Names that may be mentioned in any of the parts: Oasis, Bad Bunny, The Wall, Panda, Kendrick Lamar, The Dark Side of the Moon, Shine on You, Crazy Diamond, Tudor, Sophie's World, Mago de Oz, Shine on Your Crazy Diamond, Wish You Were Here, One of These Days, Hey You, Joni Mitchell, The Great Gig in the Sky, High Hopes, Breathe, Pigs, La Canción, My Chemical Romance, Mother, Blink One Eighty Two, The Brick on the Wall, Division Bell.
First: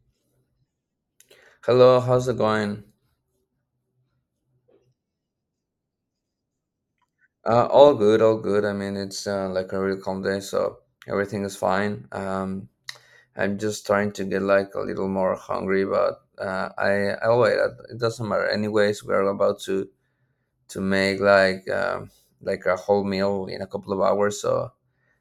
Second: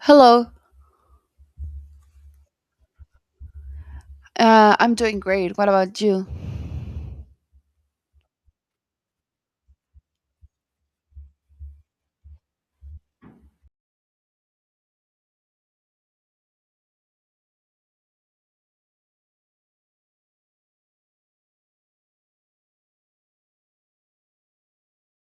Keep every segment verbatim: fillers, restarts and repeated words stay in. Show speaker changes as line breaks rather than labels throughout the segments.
Hello.
Hello, how's it going?
Uh, I'm doing great. What about you?
Uh, all good, all good. I mean, it's uh, like a really calm day, so everything is fine. Um, I'm just trying to get like a little more hungry, but uh, I I'll wait. uh, It doesn't matter. Anyways, we're about to to make like um like a whole meal in a couple of hours, so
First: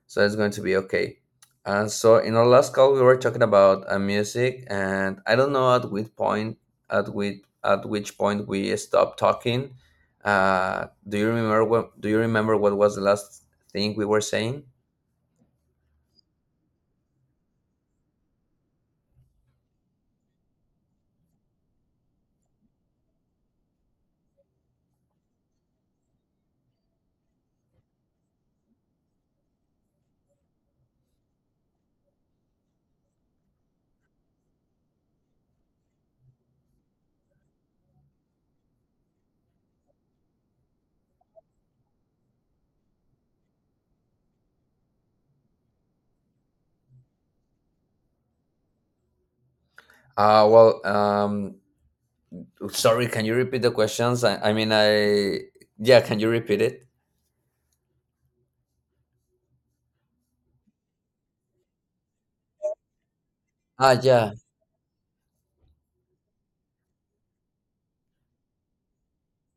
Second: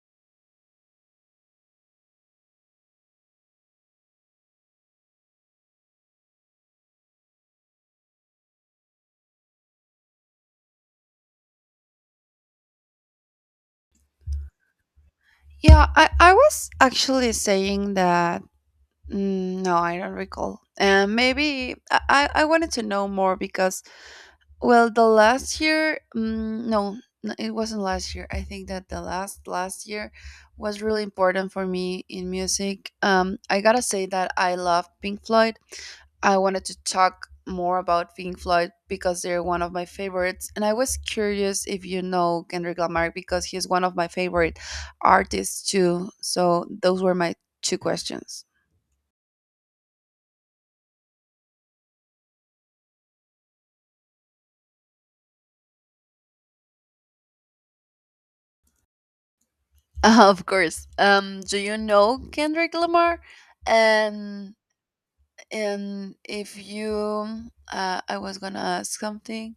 so it's going to be okay. Uh, so in our last call, we were talking about uh, music, and I don't know at which point at which at which point we stopped talking. Uh, do you remember what? Do you remember what was the last thing we were saying?
Yeah, I, I was actually saying that. Mm, no, I don't recall. And maybe I, I I wanted to know more because well, the last year, mm, no, n- it wasn't last year. I think that the last last year was really important for me in music. Um, I gotta say that I love Pink Floyd. I wanted to talk more about Pink Floyd because they're one of my favorites, and I was curious if you know Kendrick Lamar because he's one of my favorite artists too. So those were my two questions.
Uh, well, um, Sorry, can you repeat the questions? I, I mean, I yeah, can you repeat it?
Of course. Um, do you know Kendrick Lamar?
Ah, yeah.
And And if you, uh, I was gonna ask something.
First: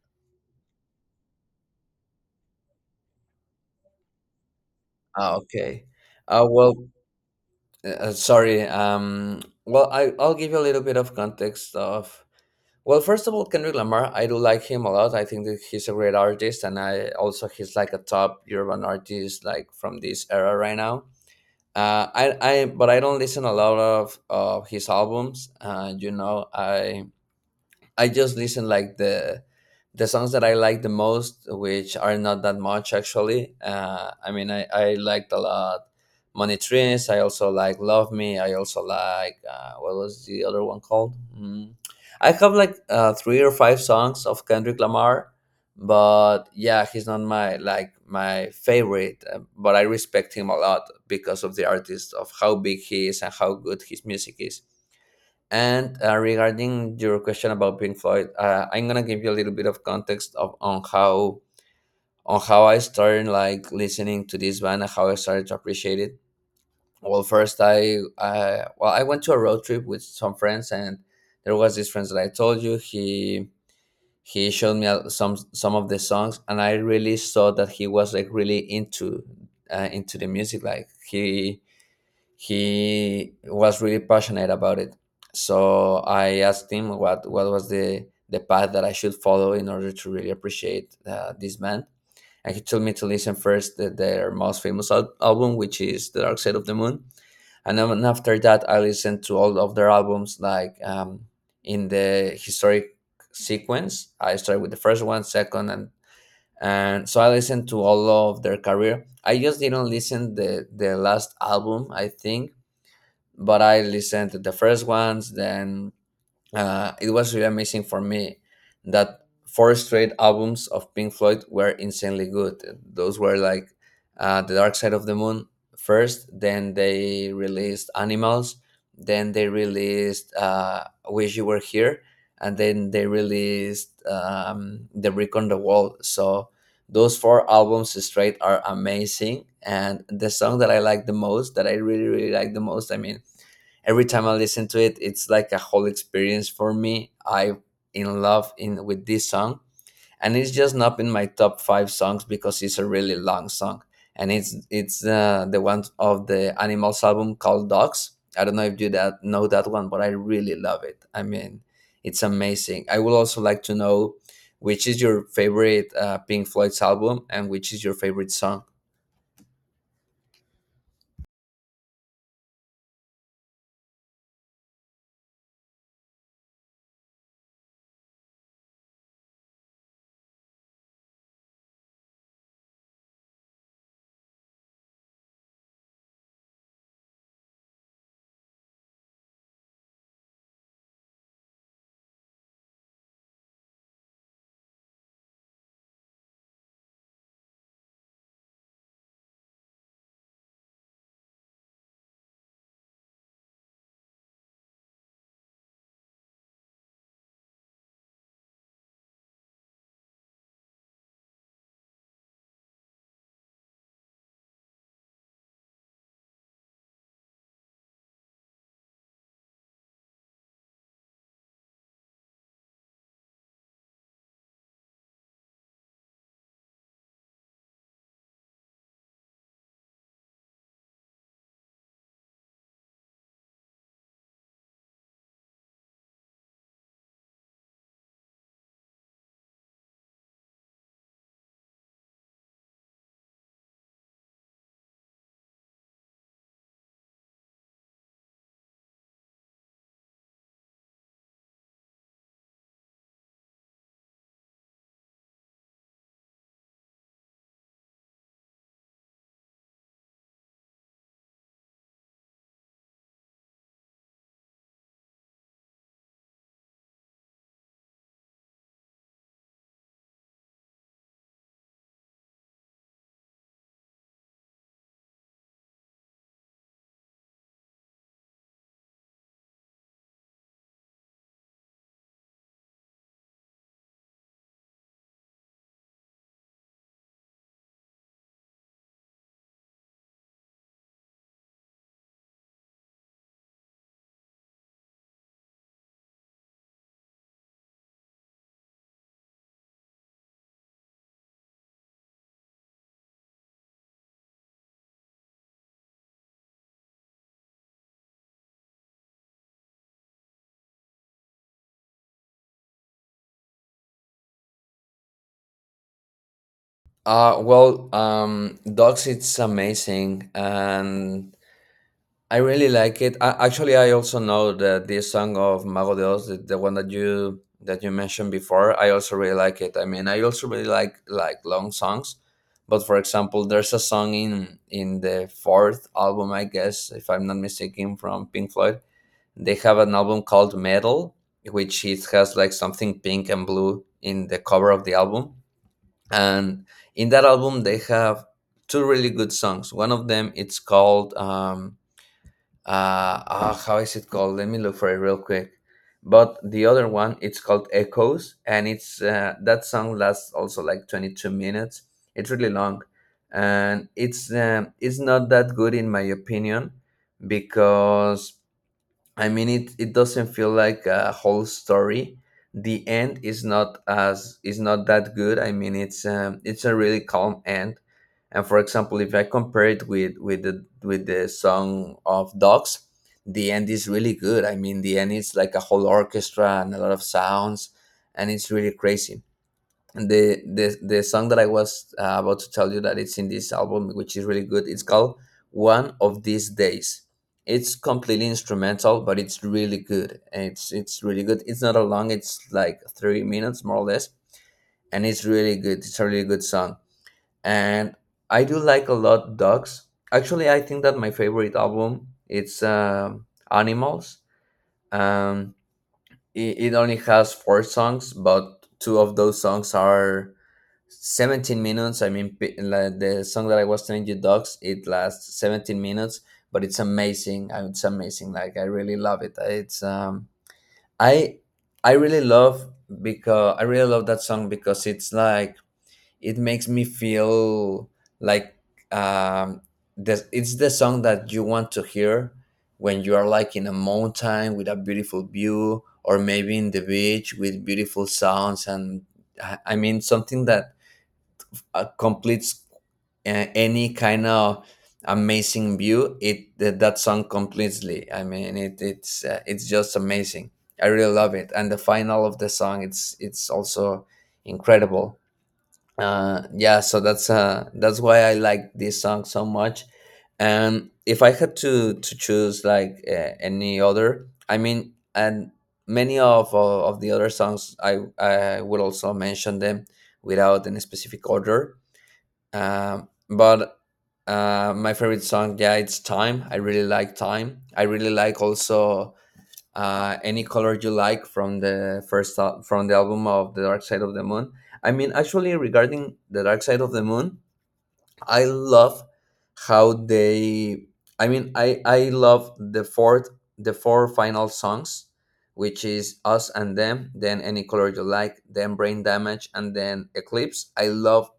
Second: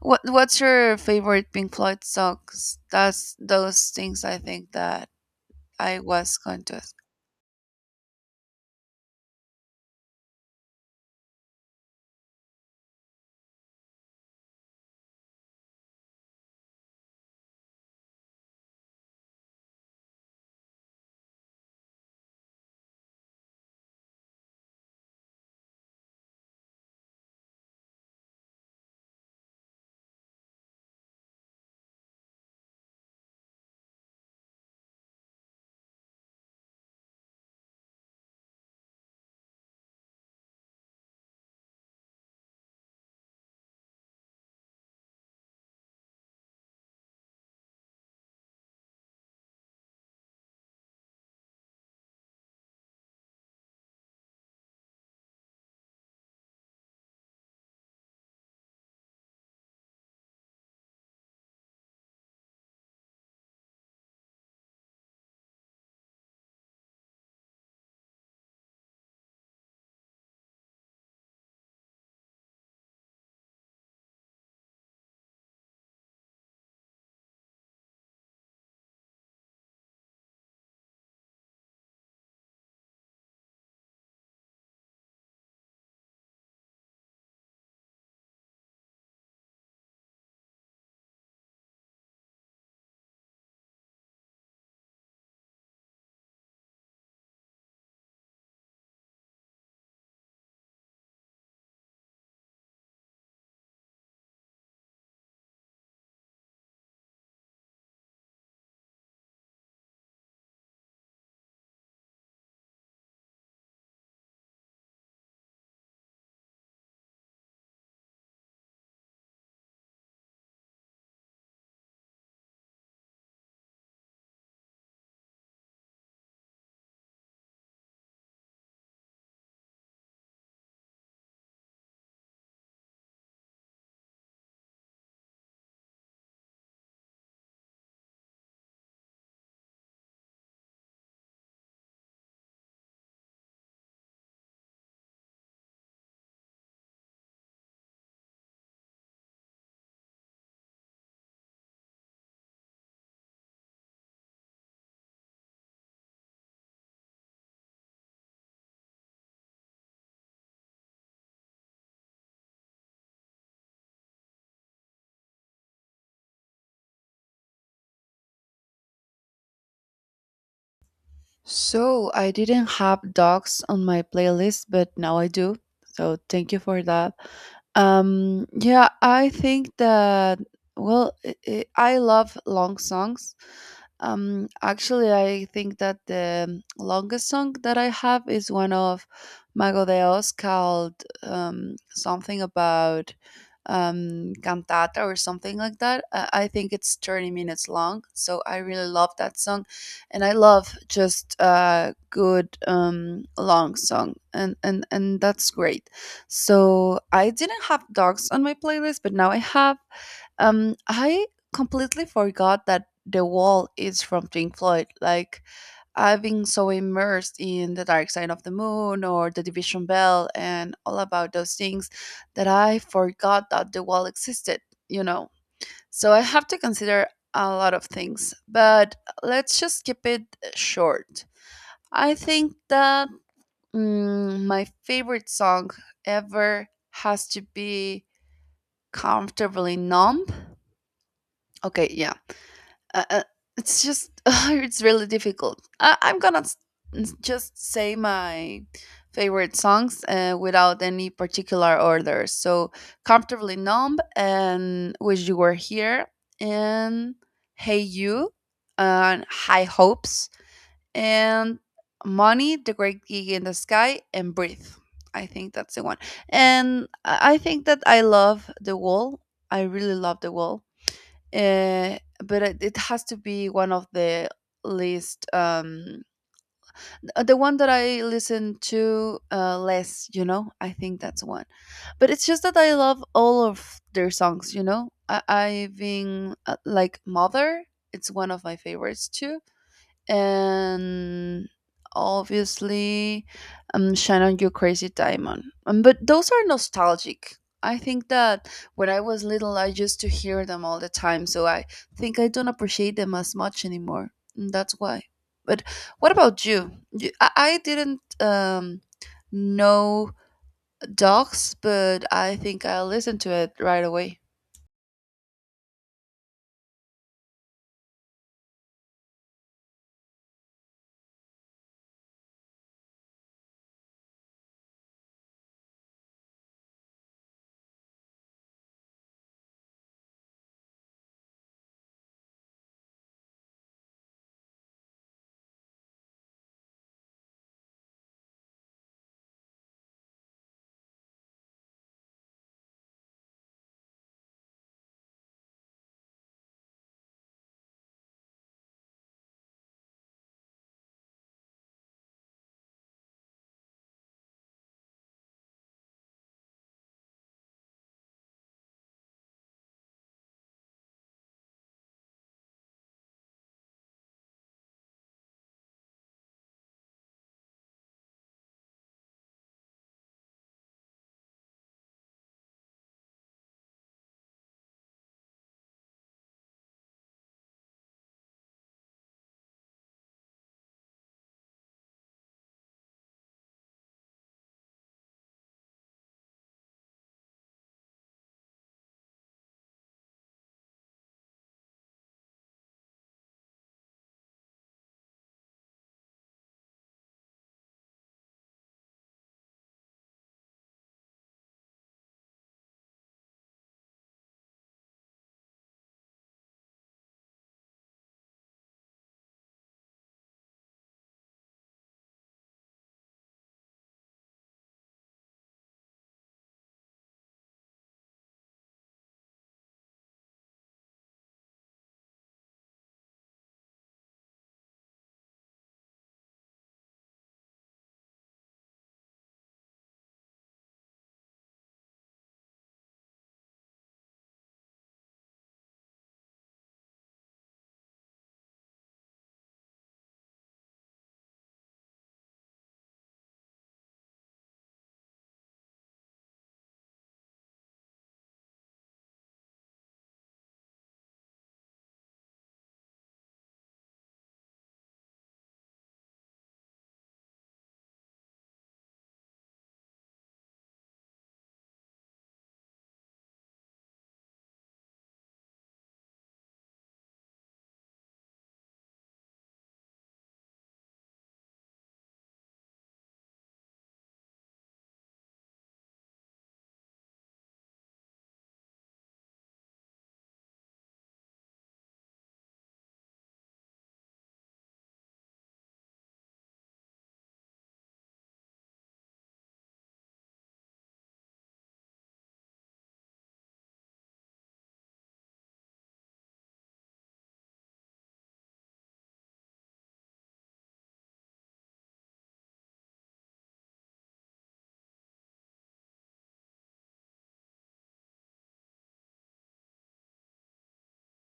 What What's your favorite Pink Floyd songs? That's those things I think that
Ah, okay.
I was
Uh,
going
well,
to ask.
uh, sorry. Um, well, I I'll give you a little bit of context of. Well, first of all, Kendrick Lamar, I do like him a lot. I think that he's a great artist, and I also he's like a top urban artist, like from this era right now. Uh, I I But I don't listen a lot of of his albums. Uh, you know, I I just listen like the the songs that I like the most, which are not that much actually. Uh, I mean, I, I liked a lot Money Trees. I also like Love Me. I also like, uh, what was the other one called? Mm. I have like uh, three or five songs of Kendrick Lamar, but yeah, he's not my like my favorite, uh, but I respect him a lot because of the artist, of how big he is and how good his music is. And uh, regarding your question about Pink Floyd, uh, I'm gonna give you a little bit of context of on how on how I started like listening to this band and how I started to appreciate it. Well, first I uh, well I went to a road trip with some friends, and there was this friend that I told you. He he showed me uh, some some of the songs, and I really saw that he was like really into uh, into the music. Like he he was really passionate about it. So I asked him what what was the the path that I should follow in order to really appreciate uh, this band. And he told me to listen first to their most famous al- album, which is The Dark Side of the Moon. And then after that, I listened to all of their albums, like um, in the historic sequence. I started with the first one, second, and and so I listened to all of their career. I just didn't listen the the last album, I think, but I listened to the first ones. Then uh, it was really amazing for me that four straight albums of Pink Floyd were insanely good. Those were like uh, The Dark Side of the Moon first, then they released Animals, then they released uh, Wish You Were Here, and then they released um, The Brick on the Wall. So those four albums straight are amazing. And the song that I like the most, that I really, really like the most, I mean, every time I listen to it, it's like a whole experience for me. I am in love in with this song, and it's just not in my top five songs because it's a really long song, and it's it's uh, the one of the Animals album called Dogs. I don't know if you that know that one, but I really love it. I mean, it's amazing. I would also like to know which is your favorite uh, Pink Floyd's album and which is your favorite song.
So I didn't have dogs on my playlist, but now I do. So thank you for that. Um, yeah, I think that well, i i I love long songs. Um, actually, I think that the longest song that I have is one of Mago de Oz called um, something about um, cantata or something like that. I, I think it's thirty minutes long, so I really love that song. And I love just a good um, long song, and, and, and that's great. So I didn't have dogs on my playlist, but now I have. Um, I completely forgot that The Wall is from Pink Floyd. Like I've been so immersed in The Dark Side of the Moon or The Division Bell and all about those things that I forgot that The Wall existed. You know, so I have to consider a lot of things. But let's just keep it short. I think that Mm, my favorite song ever has to be "Comfortably Numb." Okay, yeah, uh, uh, it's just it's really difficult. I- I'm gonna s- s- just say my favorite songs uh, without any particular order. So, "Comfortably Numb" and "Wish You Were Here" and "Hey You" and "High Hopes" and Money, The Great Gig in the Sky, and Breathe. I think that's the one. And I I think that I love The Wall. I really love The Wall. Uh, but it it has to be one of the least, um, uh, the one that I listen to uh, less, you know? I think that's one. But it's just that I love all of their songs, you know? I- I've been uh, like Mother, it's one of my favorites too, and obviously um, shine on your crazy diamond, um, but those are nostalgic. I think that when I was little I used to hear them all the time, so I think I don't appreciate them as much anymore, and that's why. But what about you? You- i, I didn't um, know dogs, but I think I listened to it right away.
Uh, well, um, Dogs, it's amazing, and I really like it. I, actually, I also know that this song of Mago de Oz, the, the one that you that you mentioned before, I also really like it. I mean, I also really like like long songs, but for example, there's a song in in the fourth album, I guess, if I'm not mistaken, from Pink Floyd. They have an album called Metal, which it has like something pink and blue in the cover of the album, and in that album they have two really good songs. One of them it's called. Um, uh, uh how is it called, let me look for it real quick, but the other one it's called Echoes, and it's uh, that song lasts also like twenty-two minutes. It's really long, and it's um, it's not that good in my opinion because I mean, it, it doesn't feel like a whole story. The end is not as is not that good. I mean, it's um, it's a really calm end. And for example, if I compare it with with the with the song of Dogs, the end is really good. I mean, the end is like a whole orchestra and a lot of sounds, and it's really crazy. The the the song that I was uh, about to tell you that it's in this album, which is really good. It's called "One of These Days." It's completely instrumental, but it's really good. And It's it's really good. It's not a long. It's like three minutes more or less, and it's really good. It's a really good song, and I do like a lot Dogs. Actually, I think that my favorite album it's um Animals. Um, it, it only has four songs, but two of those songs are seventeen minutes. I mean, pi- like the song that I was telling you, Dogs, it lasts seventeen minutes, but it's amazing. Uh, It's amazing. Like I really love it. Uh, It's um, I I really love because I really love that song because it's like it makes me feel like um, this, it's the song that you want to hear when you are like in a mountain with a beautiful view or maybe in the beach with beautiful sounds, and i I mean something that uh, completes uh, any kind of amazing view. It that, that song completely, I mean, it, it's uh, it's just amazing. I really love it, and the final of the song, it's it's also incredible. Uh yeah, so that's uh that's why I like this song so much. And if I had to to choose like uh, any other, I mean, and many of uh, of the other songs, i i would also mention them without any specific order. Um but uh my favorite song, yeah, it's Time. I really like Time. I really like also uh, Any Color You Like from the first al- from the album of The Dark Side of the Moon. I mean, actually, regarding The Dark Side of the Moon, I love how they. I mean, I I love the fourth, the four final songs, which is Us and Them, then Any Color You Like, then Brain Damage, and then Eclipse. I love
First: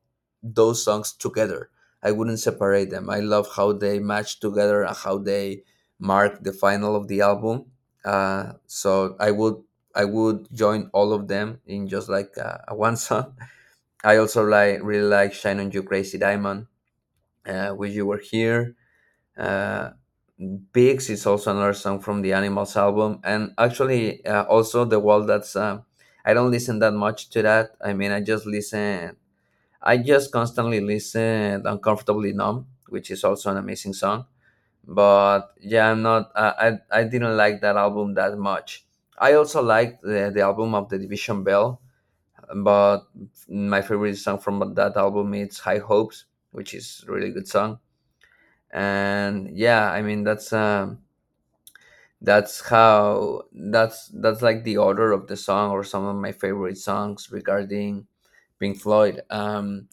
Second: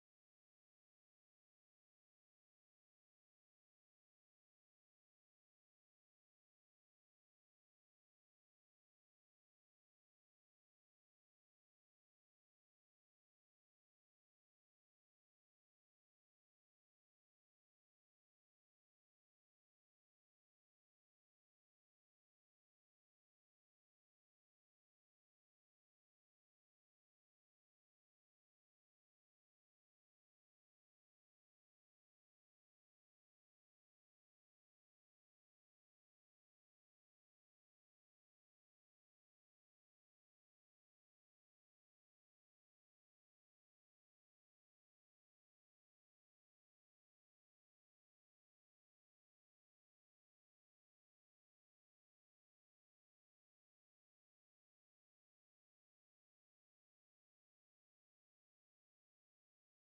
those songs together. I wouldn't separate them. I love how they match together and how they mark the final of the album. Uh, so I would I would join all of them in just like uh, one song. I also like really like "Shine on You, Crazy Diamond," uh, Wish You Were Here. Uh, Pigs is also another song from the Animals album, and actually uh, also The Wall. That's uh, I don't listen that much to that. I mean, I just listen. I just constantly listen Uncomfortably Numb, which is also an amazing song. But yeah, I'm not. I I, I didn't like that album that much. I also liked the, the album of The Division Bell, but my favorite song from that album is High Hopes, which is a really good song. And yeah i mean that's um that's how that's that's like the order of the song, or some of my favorite songs regarding Pink Floyd. um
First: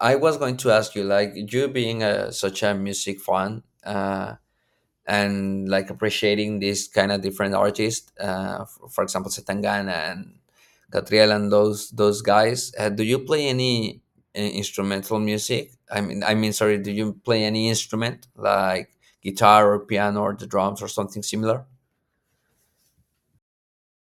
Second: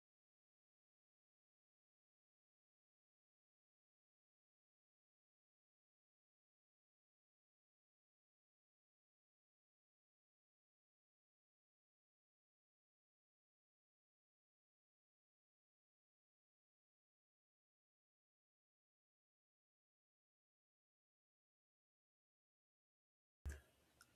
I was going to ask you, like, you being a, such a music fan, uh and like appreciating these kind of different artists, uh, f- for example Setangana and Catriel and those those guys, uh, do you play any uh, instrumental music I mean I mean sorry do you play any instrument like guitar or piano or the drums or something similar?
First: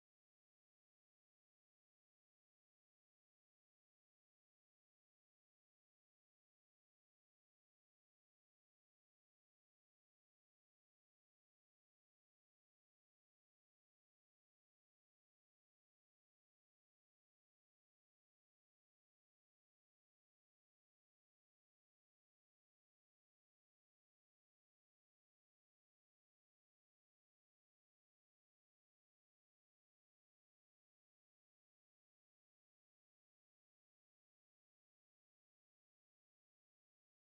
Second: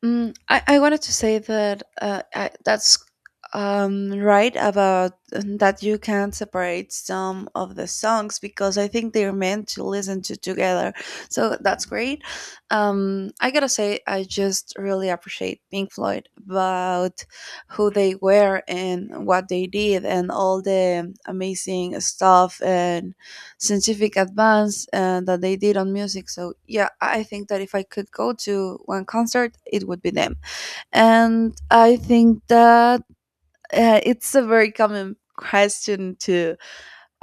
Mm, I, I wanted to say that uh, I, that's um, right about um, that you can't separate some of the songs because I think they're meant to listen to together. So that's great. Um, I gotta say, I just really appreciate Pink Floyd about who they were and what they did and all the amazing stuff and scientific advance uh, that they did on music. So yeah, I think that if I could go to one concert, it would be them. And I think that uh, it's a very common question to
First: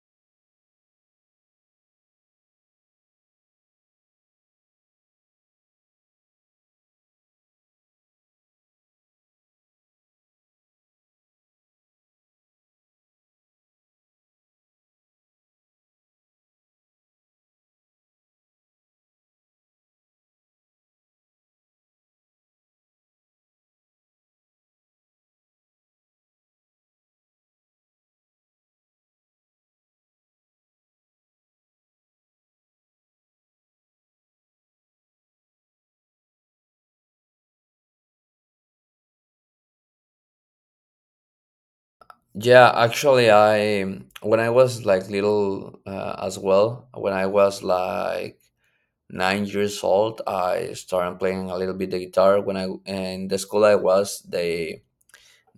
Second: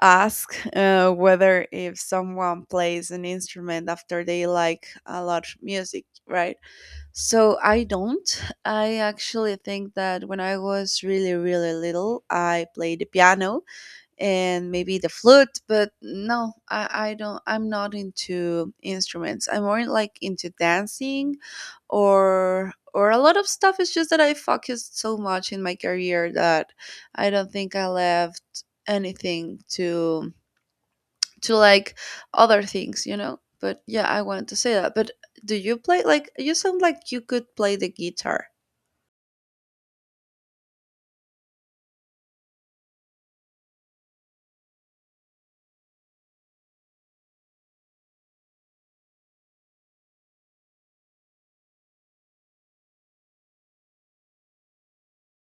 ask uh, whether if someone plays an instrument after they like a lot of music, right? So I don't I actually think that when I was really really little I played the piano and maybe the flute, but no, I, I don't. I'm not into instruments. I'm more like into dancing or or a lot of stuff. It's just that I focused so much in my career that I don't think I left anything to to like other things, you know? But yeah, I wanted to say that. But do you play? Like you sound like you could play the guitar.
Yeah, actually, I when I was like little uh, as well, when I was like nine years old, I started playing a little bit the guitar. When I in the school I was, they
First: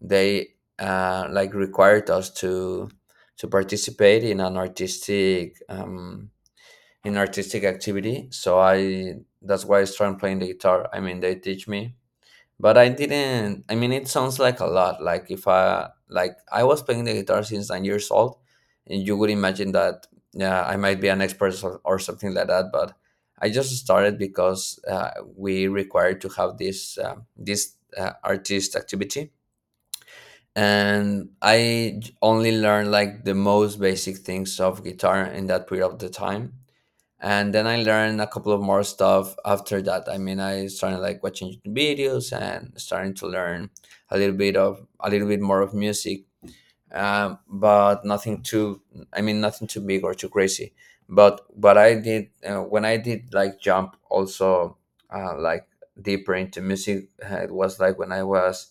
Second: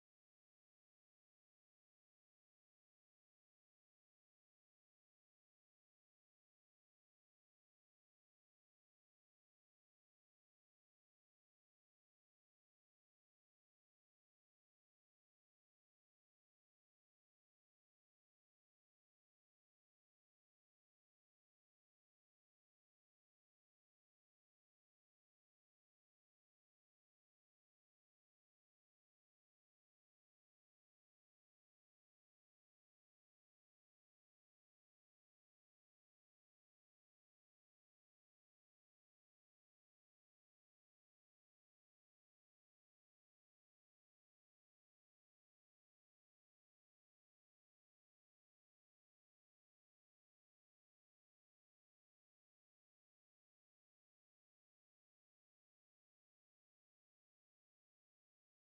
they uh, like required us to to participate in an artistic um, in artistic activity, so I that's why I started playing the guitar. I mean, they teach me, but I didn't. I mean, it sounds like a lot, like if I, like I was playing the guitar since nine years old and you would imagine that, yeah, I might be an expert or or something like that, but I just started because uh, we required to have this um this uh, artist activity. And I j- only learned like the most basic things of guitar in that period of the time. And then I learned a couple of more stuff after that. I mean, I started like watching YouTube videos and starting to learn a little bit of a little bit more of music, um, but nothing too. I mean, nothing too big or too crazy. But but I did, uh, when I did like jump also, uh, like deeper into music. uh, It was like when I was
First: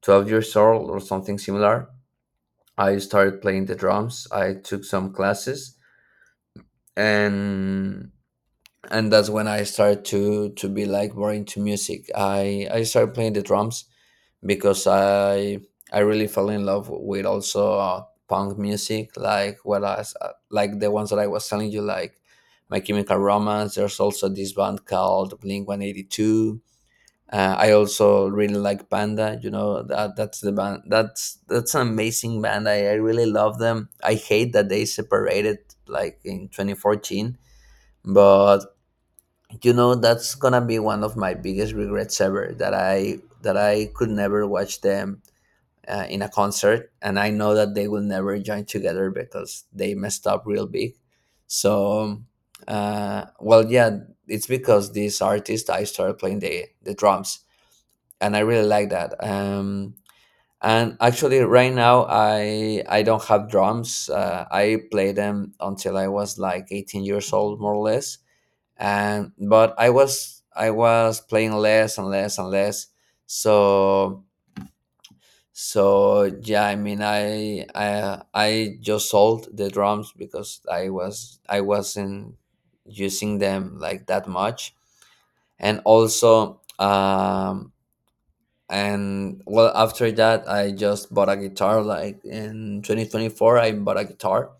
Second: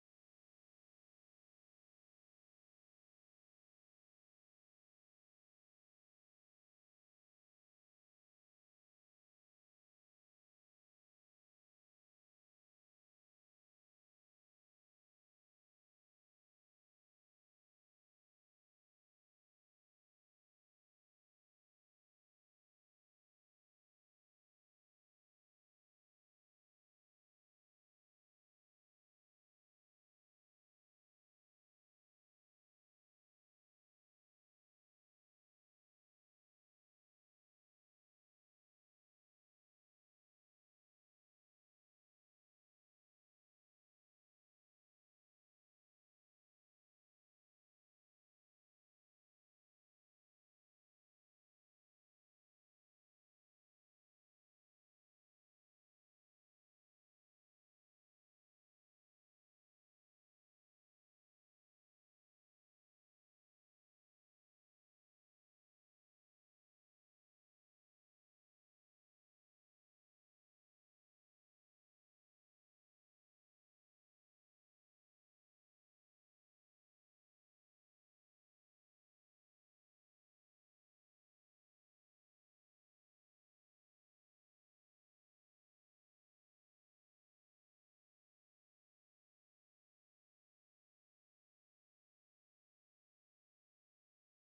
twelve years old or something similar. I started playing the drums. I took some classes and and that's when I started to to be like more into music. I I started playing the drums because I I really fell in love with also uh, punk music, like what I s- uh, like the ones that I was telling you, like My Chemical Romance. There's also this band called Blink One Eighty Two. Uh, I also really like Panda. You know that that's the band. That's that's an amazing band. I, I really love them. I hate that they separated like in twenty fourteen, but you know that's gonna be one of my biggest regrets ever, That I that I could never watch them uh, in a concert, and I know that they will never join together because they messed up real big. So, uh, well, yeah, it's because this artist I started playing the the drums and I really like that. Um, and actually, right now I I don't have drums. Uh, I played them until I was like eighteen years old, more or less. And but I was I was playing less and less and less. So so yeah, I mean I I I just sold the drums because I was I wasn't using them like that much. And also um, and well, after that, I just bought a guitar like in twenty twenty-four. I bought a guitar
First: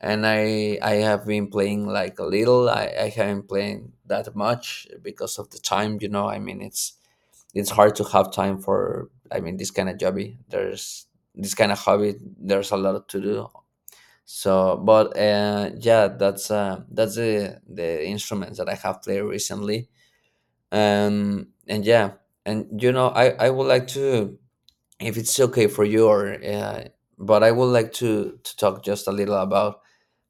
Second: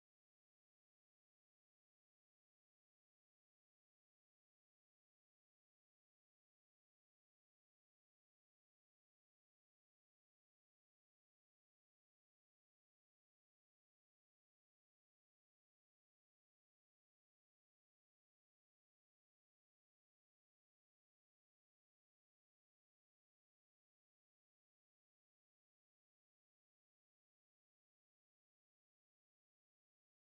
and i i have been playing like a little. i, I haven't played that much because of the time, you know. I mean, it's it's hard to have time for, I mean, this kind of hobby there's this kind of hobby, there's a lot to do. So, but uh yeah, that's uh that's the the instruments that I have played recently. Um and yeah, and you know, i i would like to, if it's okay for you, or uh, but I would like to to talk just a little about,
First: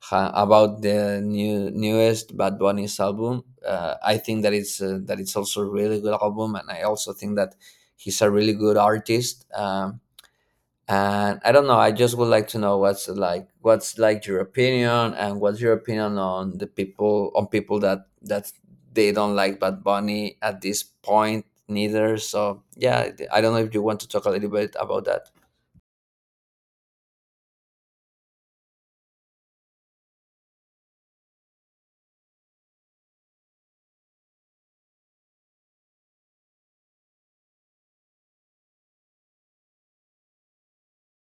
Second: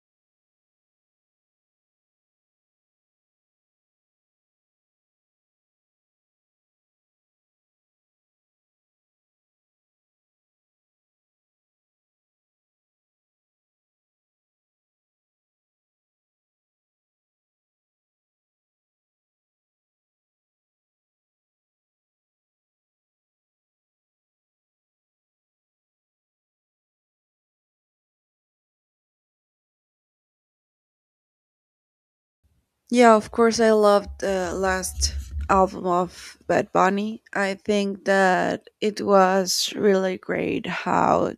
ha- about the new newest Bad Bunny's album. uh, I think that it's uh, that it's also a really good album, and I also think that he's a really good artist. Um and I don't know, I just would like to know what's like, what's like your opinion, and what's your opinion on the people on people that that they don't like Bad Bunny at this point neither. So yeah, I don't know if you want to talk a little bit about that.
Yeah, of course, I loved the last album of Bad Bunny. I think that it was really great how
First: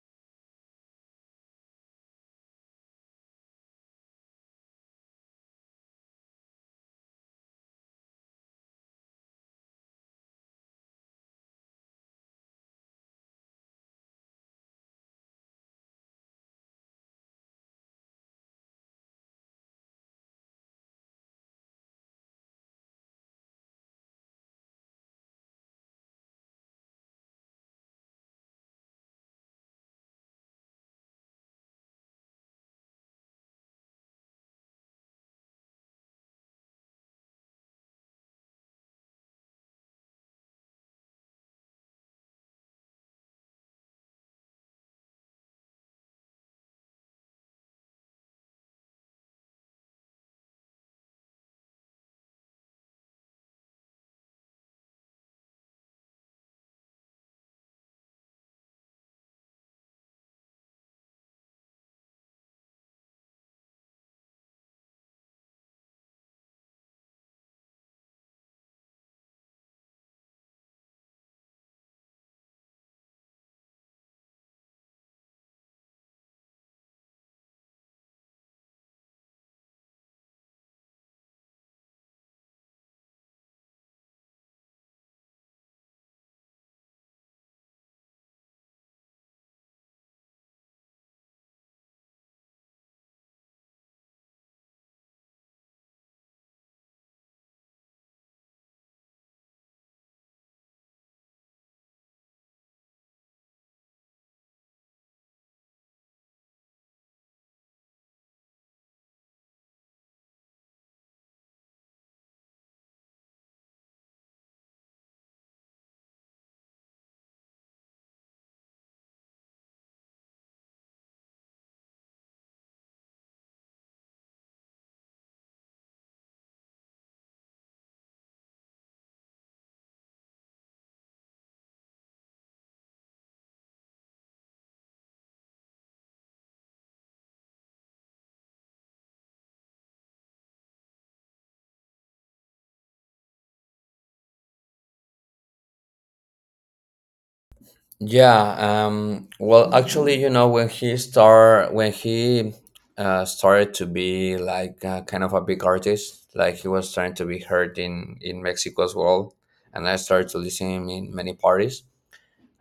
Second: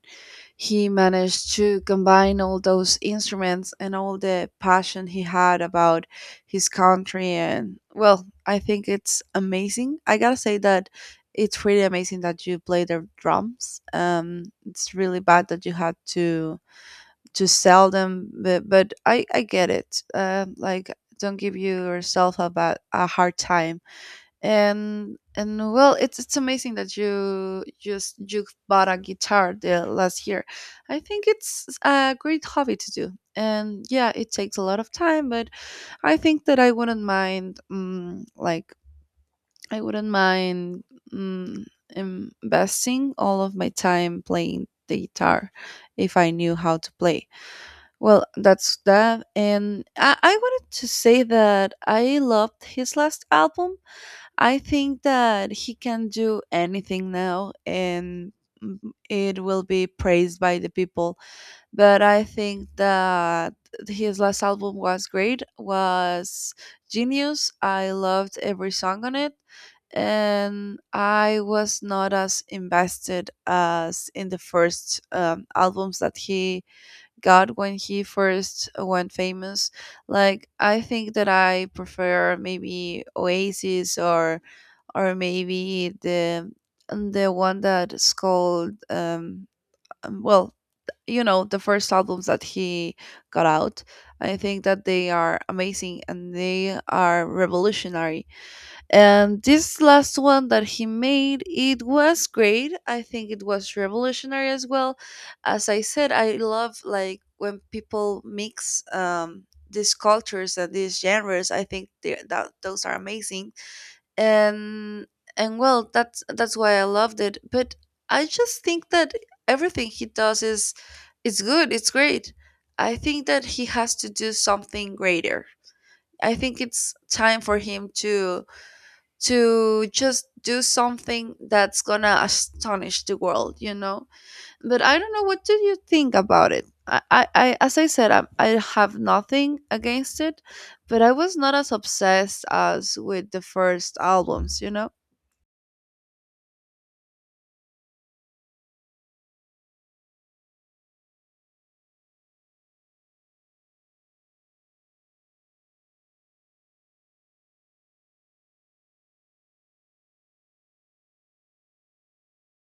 he managed to combine all those instruments and all the passion he had about his country. And well, I think it's amazing. I gotta say that it's really amazing that you play the drums. Um, it's really bad that you had to to sell them, but but i i get it, uh, like don't give you yourself about a hard time. and and well, it's it's amazing that you just you bought a guitar the last year. I think it's a great hobby to do, and yeah, it takes a lot of time, but I think that I wouldn't mind, um, like I wouldn't mind um, investing all of my time playing the guitar if I knew how to play. Well, that's that. And I, I wanted to say that I loved his last album. I think that he can do anything now, and mm, it will be praised by the people. But I think that his last album was great, was genius. I loved every song on it. And I was not as invested as in the first um, albums that he God when he first went famous. Like I think that I prefer maybe Oasis, or or maybe the the one that's called um um, well, you know, the first albums that he got out. I think that they are amazing and they are revolutionary, and this last one that he made, it was great. I think it was revolutionary as well. As I said, I love like when people mix um, these cultures and these genres. I think they- that those are amazing. And and well, that's that's why I loved it. But I just think that everything he does is it's good. It's great. I think that he has to do something greater. I think it's time for him to to just do something that's gonna astonish the world, you know? But I don't know, what do you think about it? I, I, I as I said, I, I have nothing against it, but I was not as obsessed as with the first albums, you know?
Yeah, um well, actually, you know, when he start when he uh, started to be like uh, kind of a big artist, like he was trying to be heard in in Mexico as well, and I started to listen him in many parties.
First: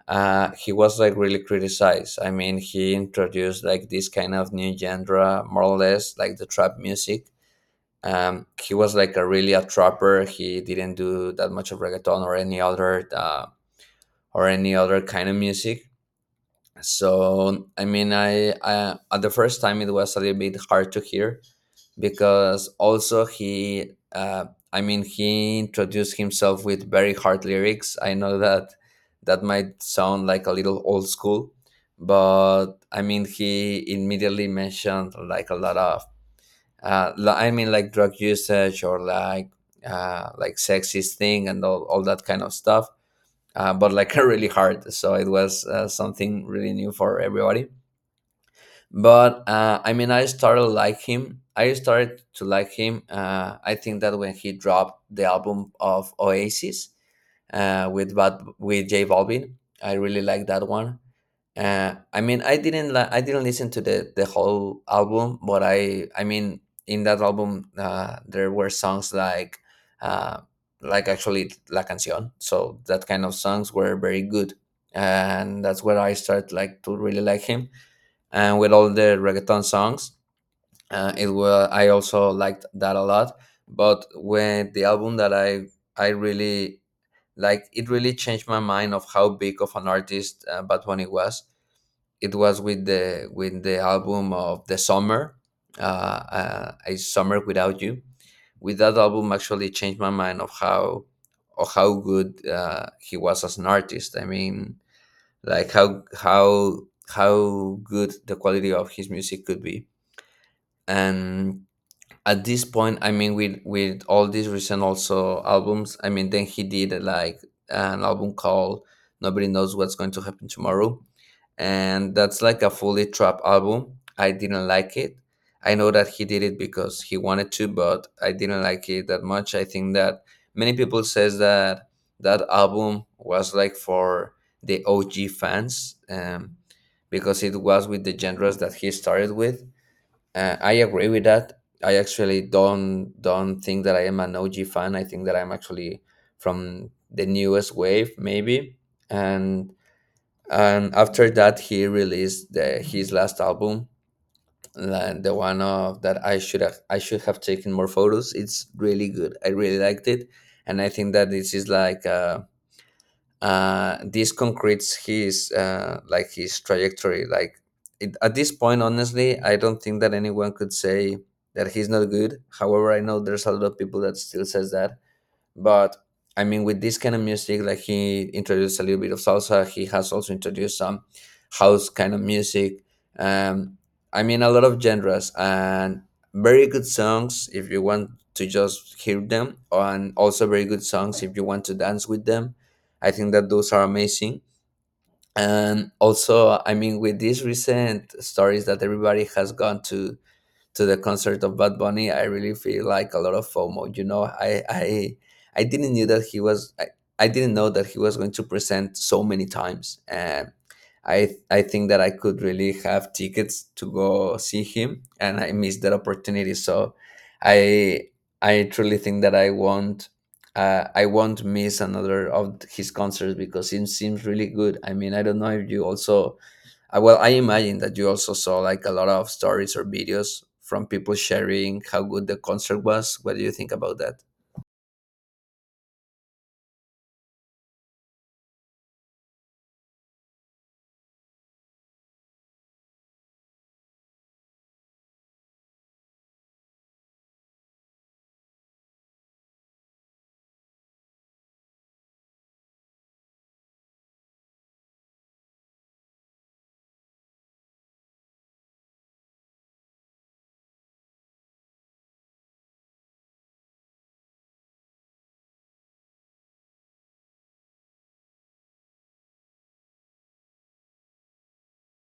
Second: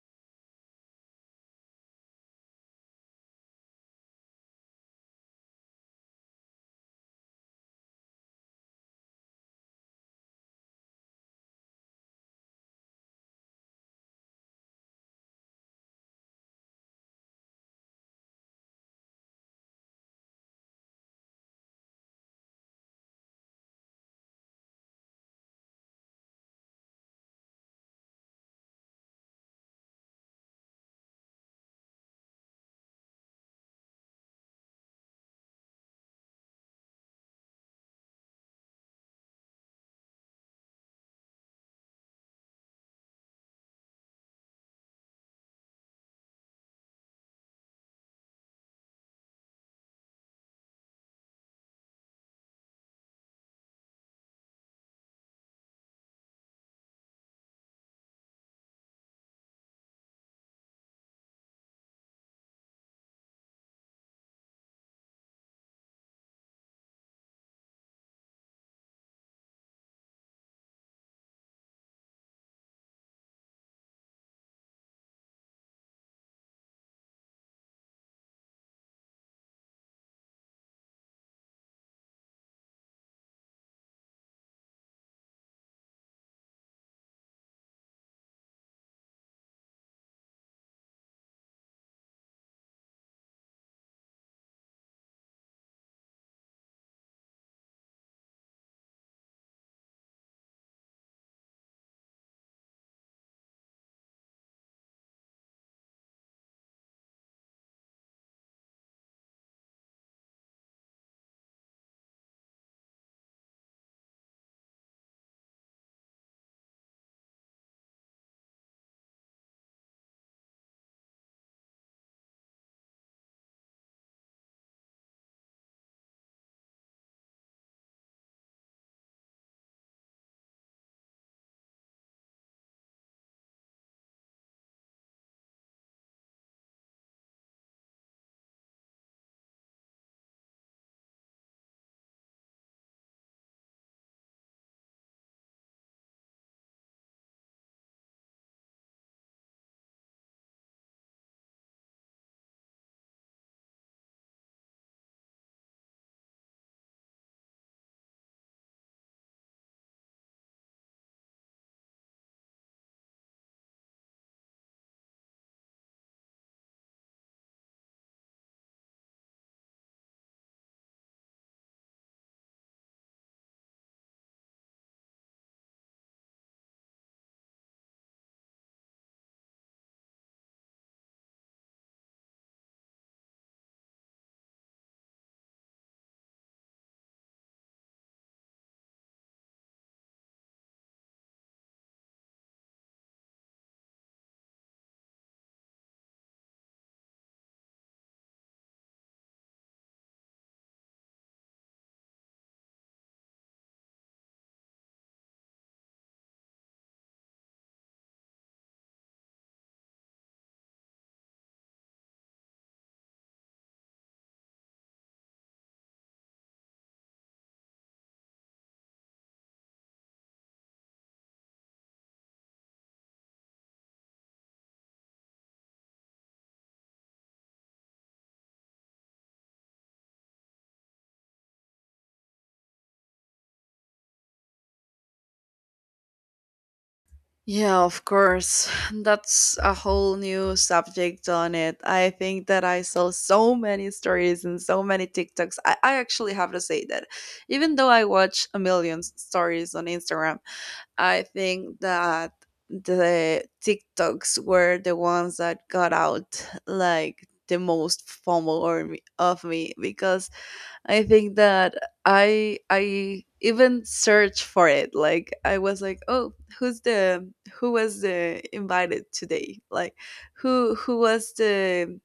uh, He was like really criticized. I mean, he introduced like this kind of new genre, more or less like the trap music. Um, he was like a really a trapper. He didn't do that much of reggaeton or any other, uh, or any other kind of music. So I mean, I, I, at the first time, it was a little bit hard to hear, because also he uh, I mean, he introduced himself with very hard lyrics. I know that that might sound like a little old school, but I mean, he immediately mentioned like a lot of, uh, li- I mean, like drug usage, or like uh, like sexist thing, and all, all that kind of stuff, uh, but like really hard, so it was uh, something really new for everybody. But uh, I mean, I started like him. I started to like him. Uh, I think that when he dropped the album of Oasis uh, with Bad, with J Balvin, I really liked that one. Uh, I mean, I didn't li- I didn't listen to the the whole album, but I I mean, in that album uh, there were songs like, uh, like actually La Canción, so that kind of songs were very good, and that's where I started like to really like him, and with all the reggaeton songs. Uh, it was, I also liked that a lot. But when the album that I I really like, it really changed my mind of how big of an artist uh, Bad Bunny was. It was with the with the album of the summer, uh, uh, a summer without you. With that album, actually changed my mind of how, of how good uh, he was as an artist. I mean, like how how how good the quality of his music could be. And at this point, I mean, with with all these recent also albums, I mean, then he did like an album called Nobody Knows What's Going to Happen Tomorrow, and that's like a fully trap album. I didn't like it. I know that he did it because he wanted to, but I didn't like it that much. I think that many people says that that album was like for the O G fans, um, because it was with the genres that he started with. Uh, I agree with that. I actually don't don't think that I am an O G fan. I think that I'm actually from the newest wave, maybe, and and after that he released the, his last album, and the one of that, i should have I should have taken more photos. It's really good. I really liked it. And I think that this is like, uh, uh this concretes his, uh like his trajectory. Like it, at this point, honestly, I don't think that anyone could say that he's not good. However, I know there's a lot of people that still says that, but I mean, with this kind of music, like he introduced a little bit of salsa. He has also introduced some house kind of music. Um, I mean, a lot of genres and very good songs if you want to just hear them, and also very good songs if you want to dance with them. I think that those are amazing. And also, I mean, with these recent stories that everybody has gone to to the concert of Bad Bunny, I really feel like a lot of FOMO. You know, I I I didn't knew that he was, I, I didn't know that he was going to present so many times. And I I think that I could really have tickets to go see him, and I missed that opportunity. So I I truly think that I won't. Uh, I won't miss another of his concerts because it seems really good. I mean, I don't know if you also, uh, well, I imagine that you also saw like a lot of stories or videos from people sharing how good the concert was. What do you think about that?
Yeah, of course. That's a whole new subject on it. I think that I saw so many stories and so many TikToks. I, I actually have to say that even though I watch a million s- stories on Instagram, I think that the TikToks were the ones that got out like the most FOMO or me, of me, because I think that I I even searched for it. Like I was like, oh, who's the who was the invited today? Like who who was the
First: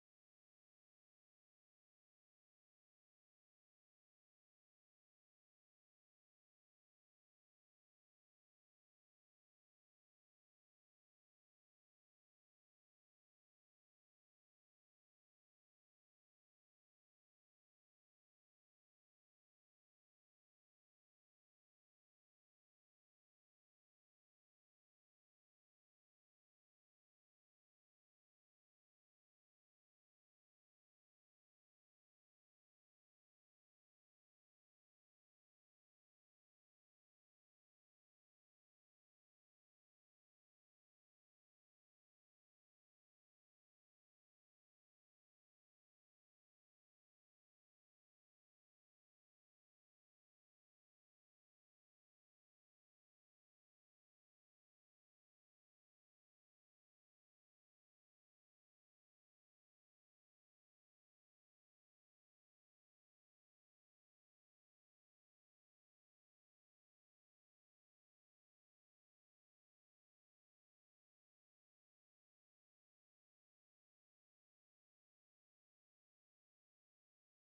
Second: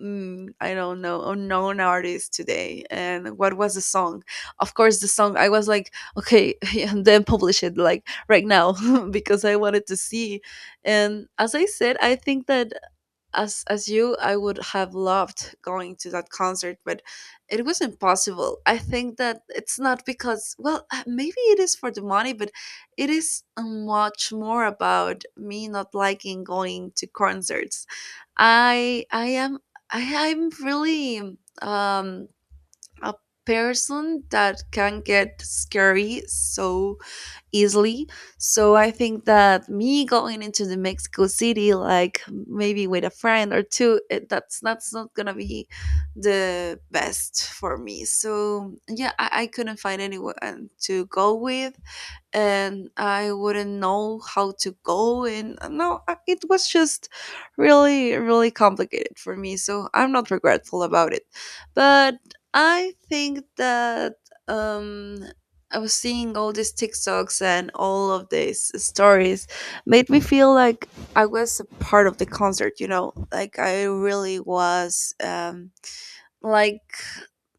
mm, I don't know, unknown artist today? And what was the song? Of course, the song. I was like, okay, and then publish it like right now because I wanted to see. And as I said, I think that as as you I would have loved going to that concert, but it was impossible. I think that it's not because, well, uh, maybe it is for the money, but it is uh, much more about me not liking going to concerts. I i am I, i'm really um a person that can get scary so easily. So I think that me going into the Mexico City, like maybe with a friend or two, it, that's that's not gonna be the best for me. So yeah, I, I couldn't find anyone to go with and I wouldn't know how to go. And uh, no, I- it was just really, really complicated for me. So I'm not regretful about it. But I think that, um, I was seeing all these TikToks and all of these stories made me feel like I was a part of the concert, you know, like I really was. Um, like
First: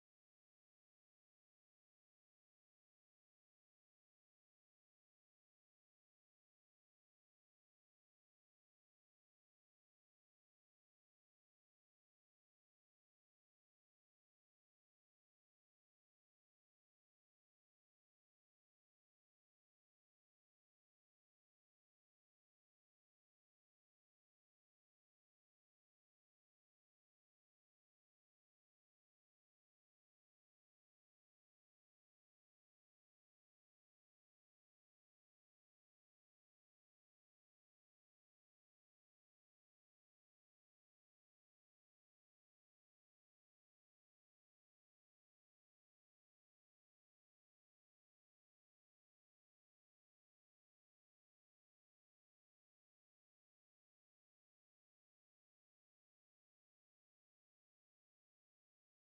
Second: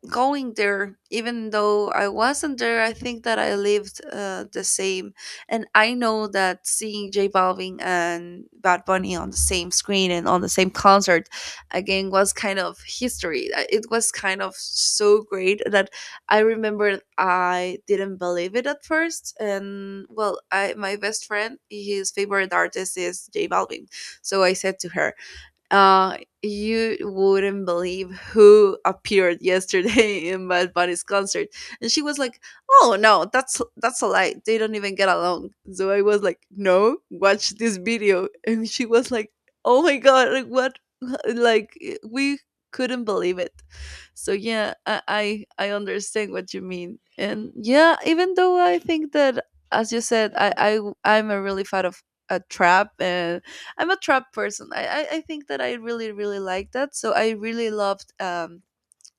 going there even though I wasn't there, I think that I lived uh, the same. And I know that seeing J Balvin and Bad Bunny on the same screen and on the same concert again was kind of history. Uh, it was kind of so great that I remember I didn't believe it at first. And well, I, my best friend, his favorite artist is J Balvin, so I said to her, uh, "You wouldn't believe who appeared yesterday in Bad Bunny's concert," and she was like, "Oh no, that's that's a lie. They don't even get along." So I was like, "No, watch this video," and she was like, "Oh my god, like what? Like eh, we couldn't believe it." So yeah, I I, I understand what you mean. And yeah, even though I think that, as you said, I I I'm a really fan of a trap, and I'm a trap person. I, I I think that I really really like that. So I really loved um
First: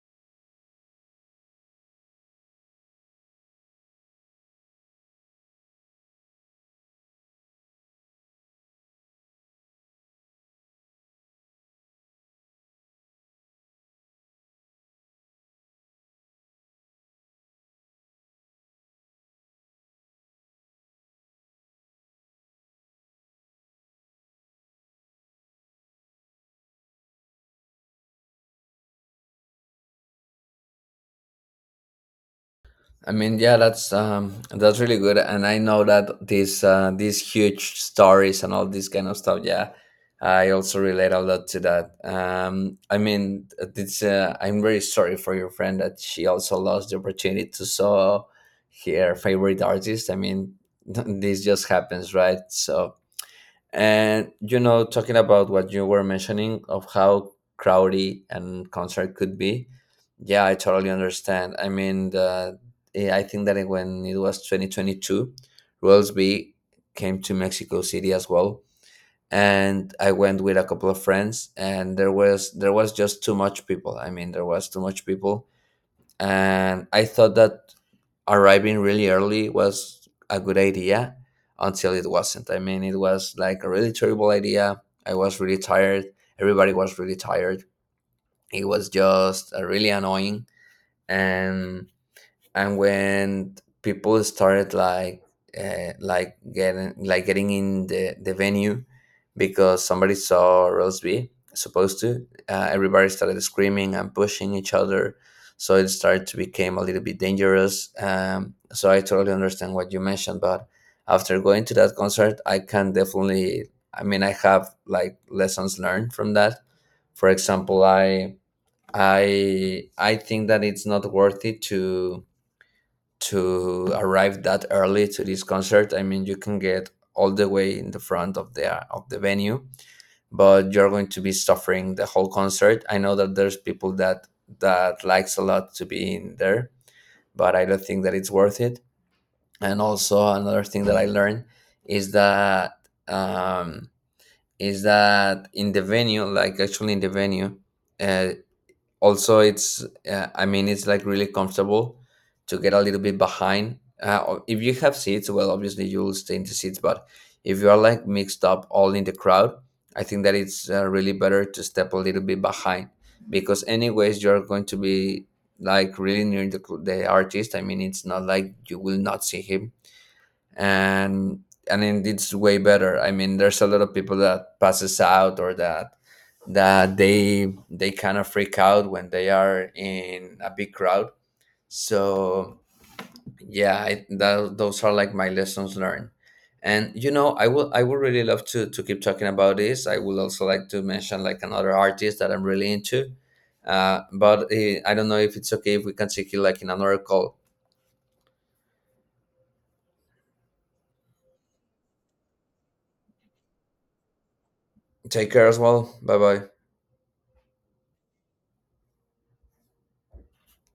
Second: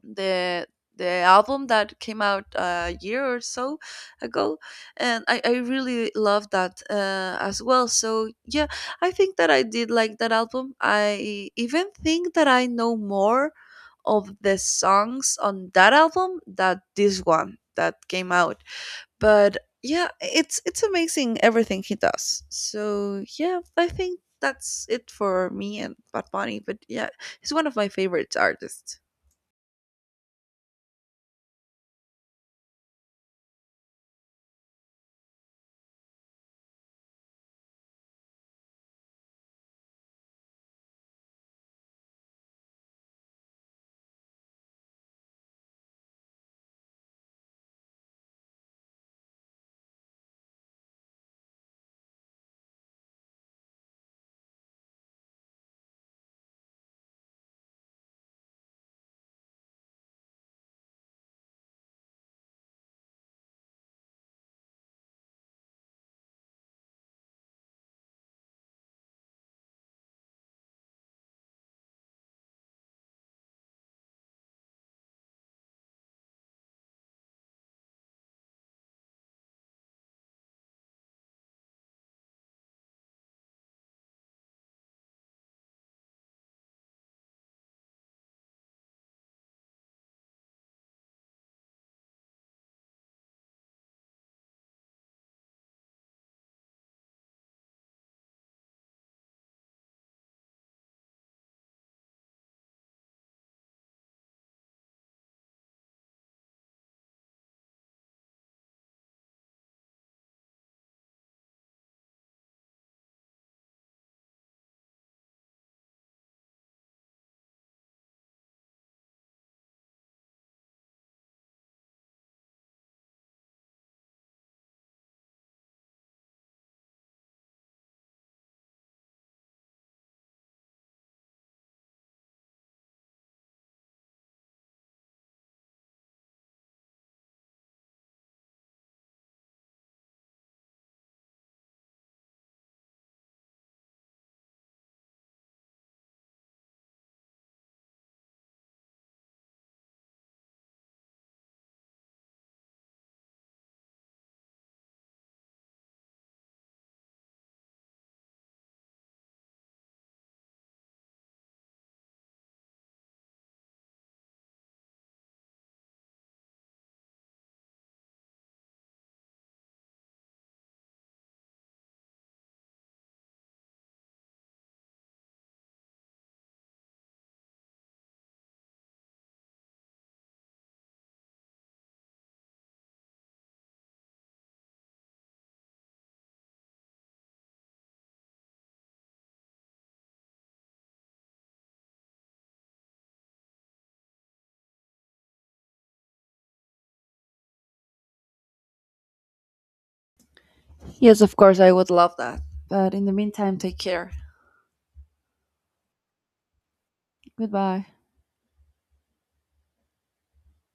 the the album that came out uh, a year or so ago, and I I really loved that uh, as well. So yeah, I think that I did like that album. I even think that I know more of the songs on that album that this one that came out. But yeah, it's it's amazing everything he does. So yeah, I think that's it for me and Bad Bunny. But yeah, he's one of my favorite artists.
I mean, yeah, that's um, that's really good, and I know that these uh, these huge stories and all this kind of stuff. Yeah, I also relate a lot to that. Um, I mean, it's uh, I'm very sorry for your friend that she also lost the opportunity to saw her favorite artist. I mean, this just happens, right? So. And you know, talking about what you were mentioning of how crowdy and concert could be, yeah, I totally understand. I mean, the, eh, I think that it- when it was twenty twenty-two, Rules B came to Mexico City as well, and I went with a couple of friends, and there was there was just too much people. I mean, there was too much people, and I thought that arriving really early was a good idea until it wasn't. I mean, it was like a really terrible idea. I was really tired. Everybody was really tired. It was just uh, really annoying. And and when people started like, uh, like getting like getting in the, the venue, because somebody saw Rose B supposed to, uh, everybody started screaming and pushing each other, so it started to become a little bit dangerous. Um, so I totally understand what you mentioned, but after going to that concert, I can definitely, I mean, I have like lessons learned from that. For example, I I I think that it's not worth it to to arrive that early to this concert. I mean, you can get all the way in the front of the of the venue, but you're going to be suffering the whole concert. I know that there's people that that likes a lot to be in there, but I don't think that it's worth it. And also another thing that I learned is that, um, is that in the venue, like actually in the venue, uh, also it's, uh, I mean, it's like really comfortable to get a little bit behind, uh, or if you have seats, well, obviously you'll stay in the seats, but if you are like mixed up all in the crowd, I think that it's uh, really better to step a little bit behind, because anyways you're going to be like really near the, the artist. I mean, it's not like you will not see him. And and then it's way better. I mean, there's a lot of people that passes out, or that that they they kind of freak out when they are in a big crowd. So yeah, I, that, those are like my lessons learned. And you know, I will I would really love to to keep talking about this. I would also like to mention like another artist that I'm really into. Uh, but uh, I don't know if it's okay if we can take you like in another call.
Yes, of course, I would love that. But in the meantime, take care.
Take care as well. Bye bye.
Goodbye.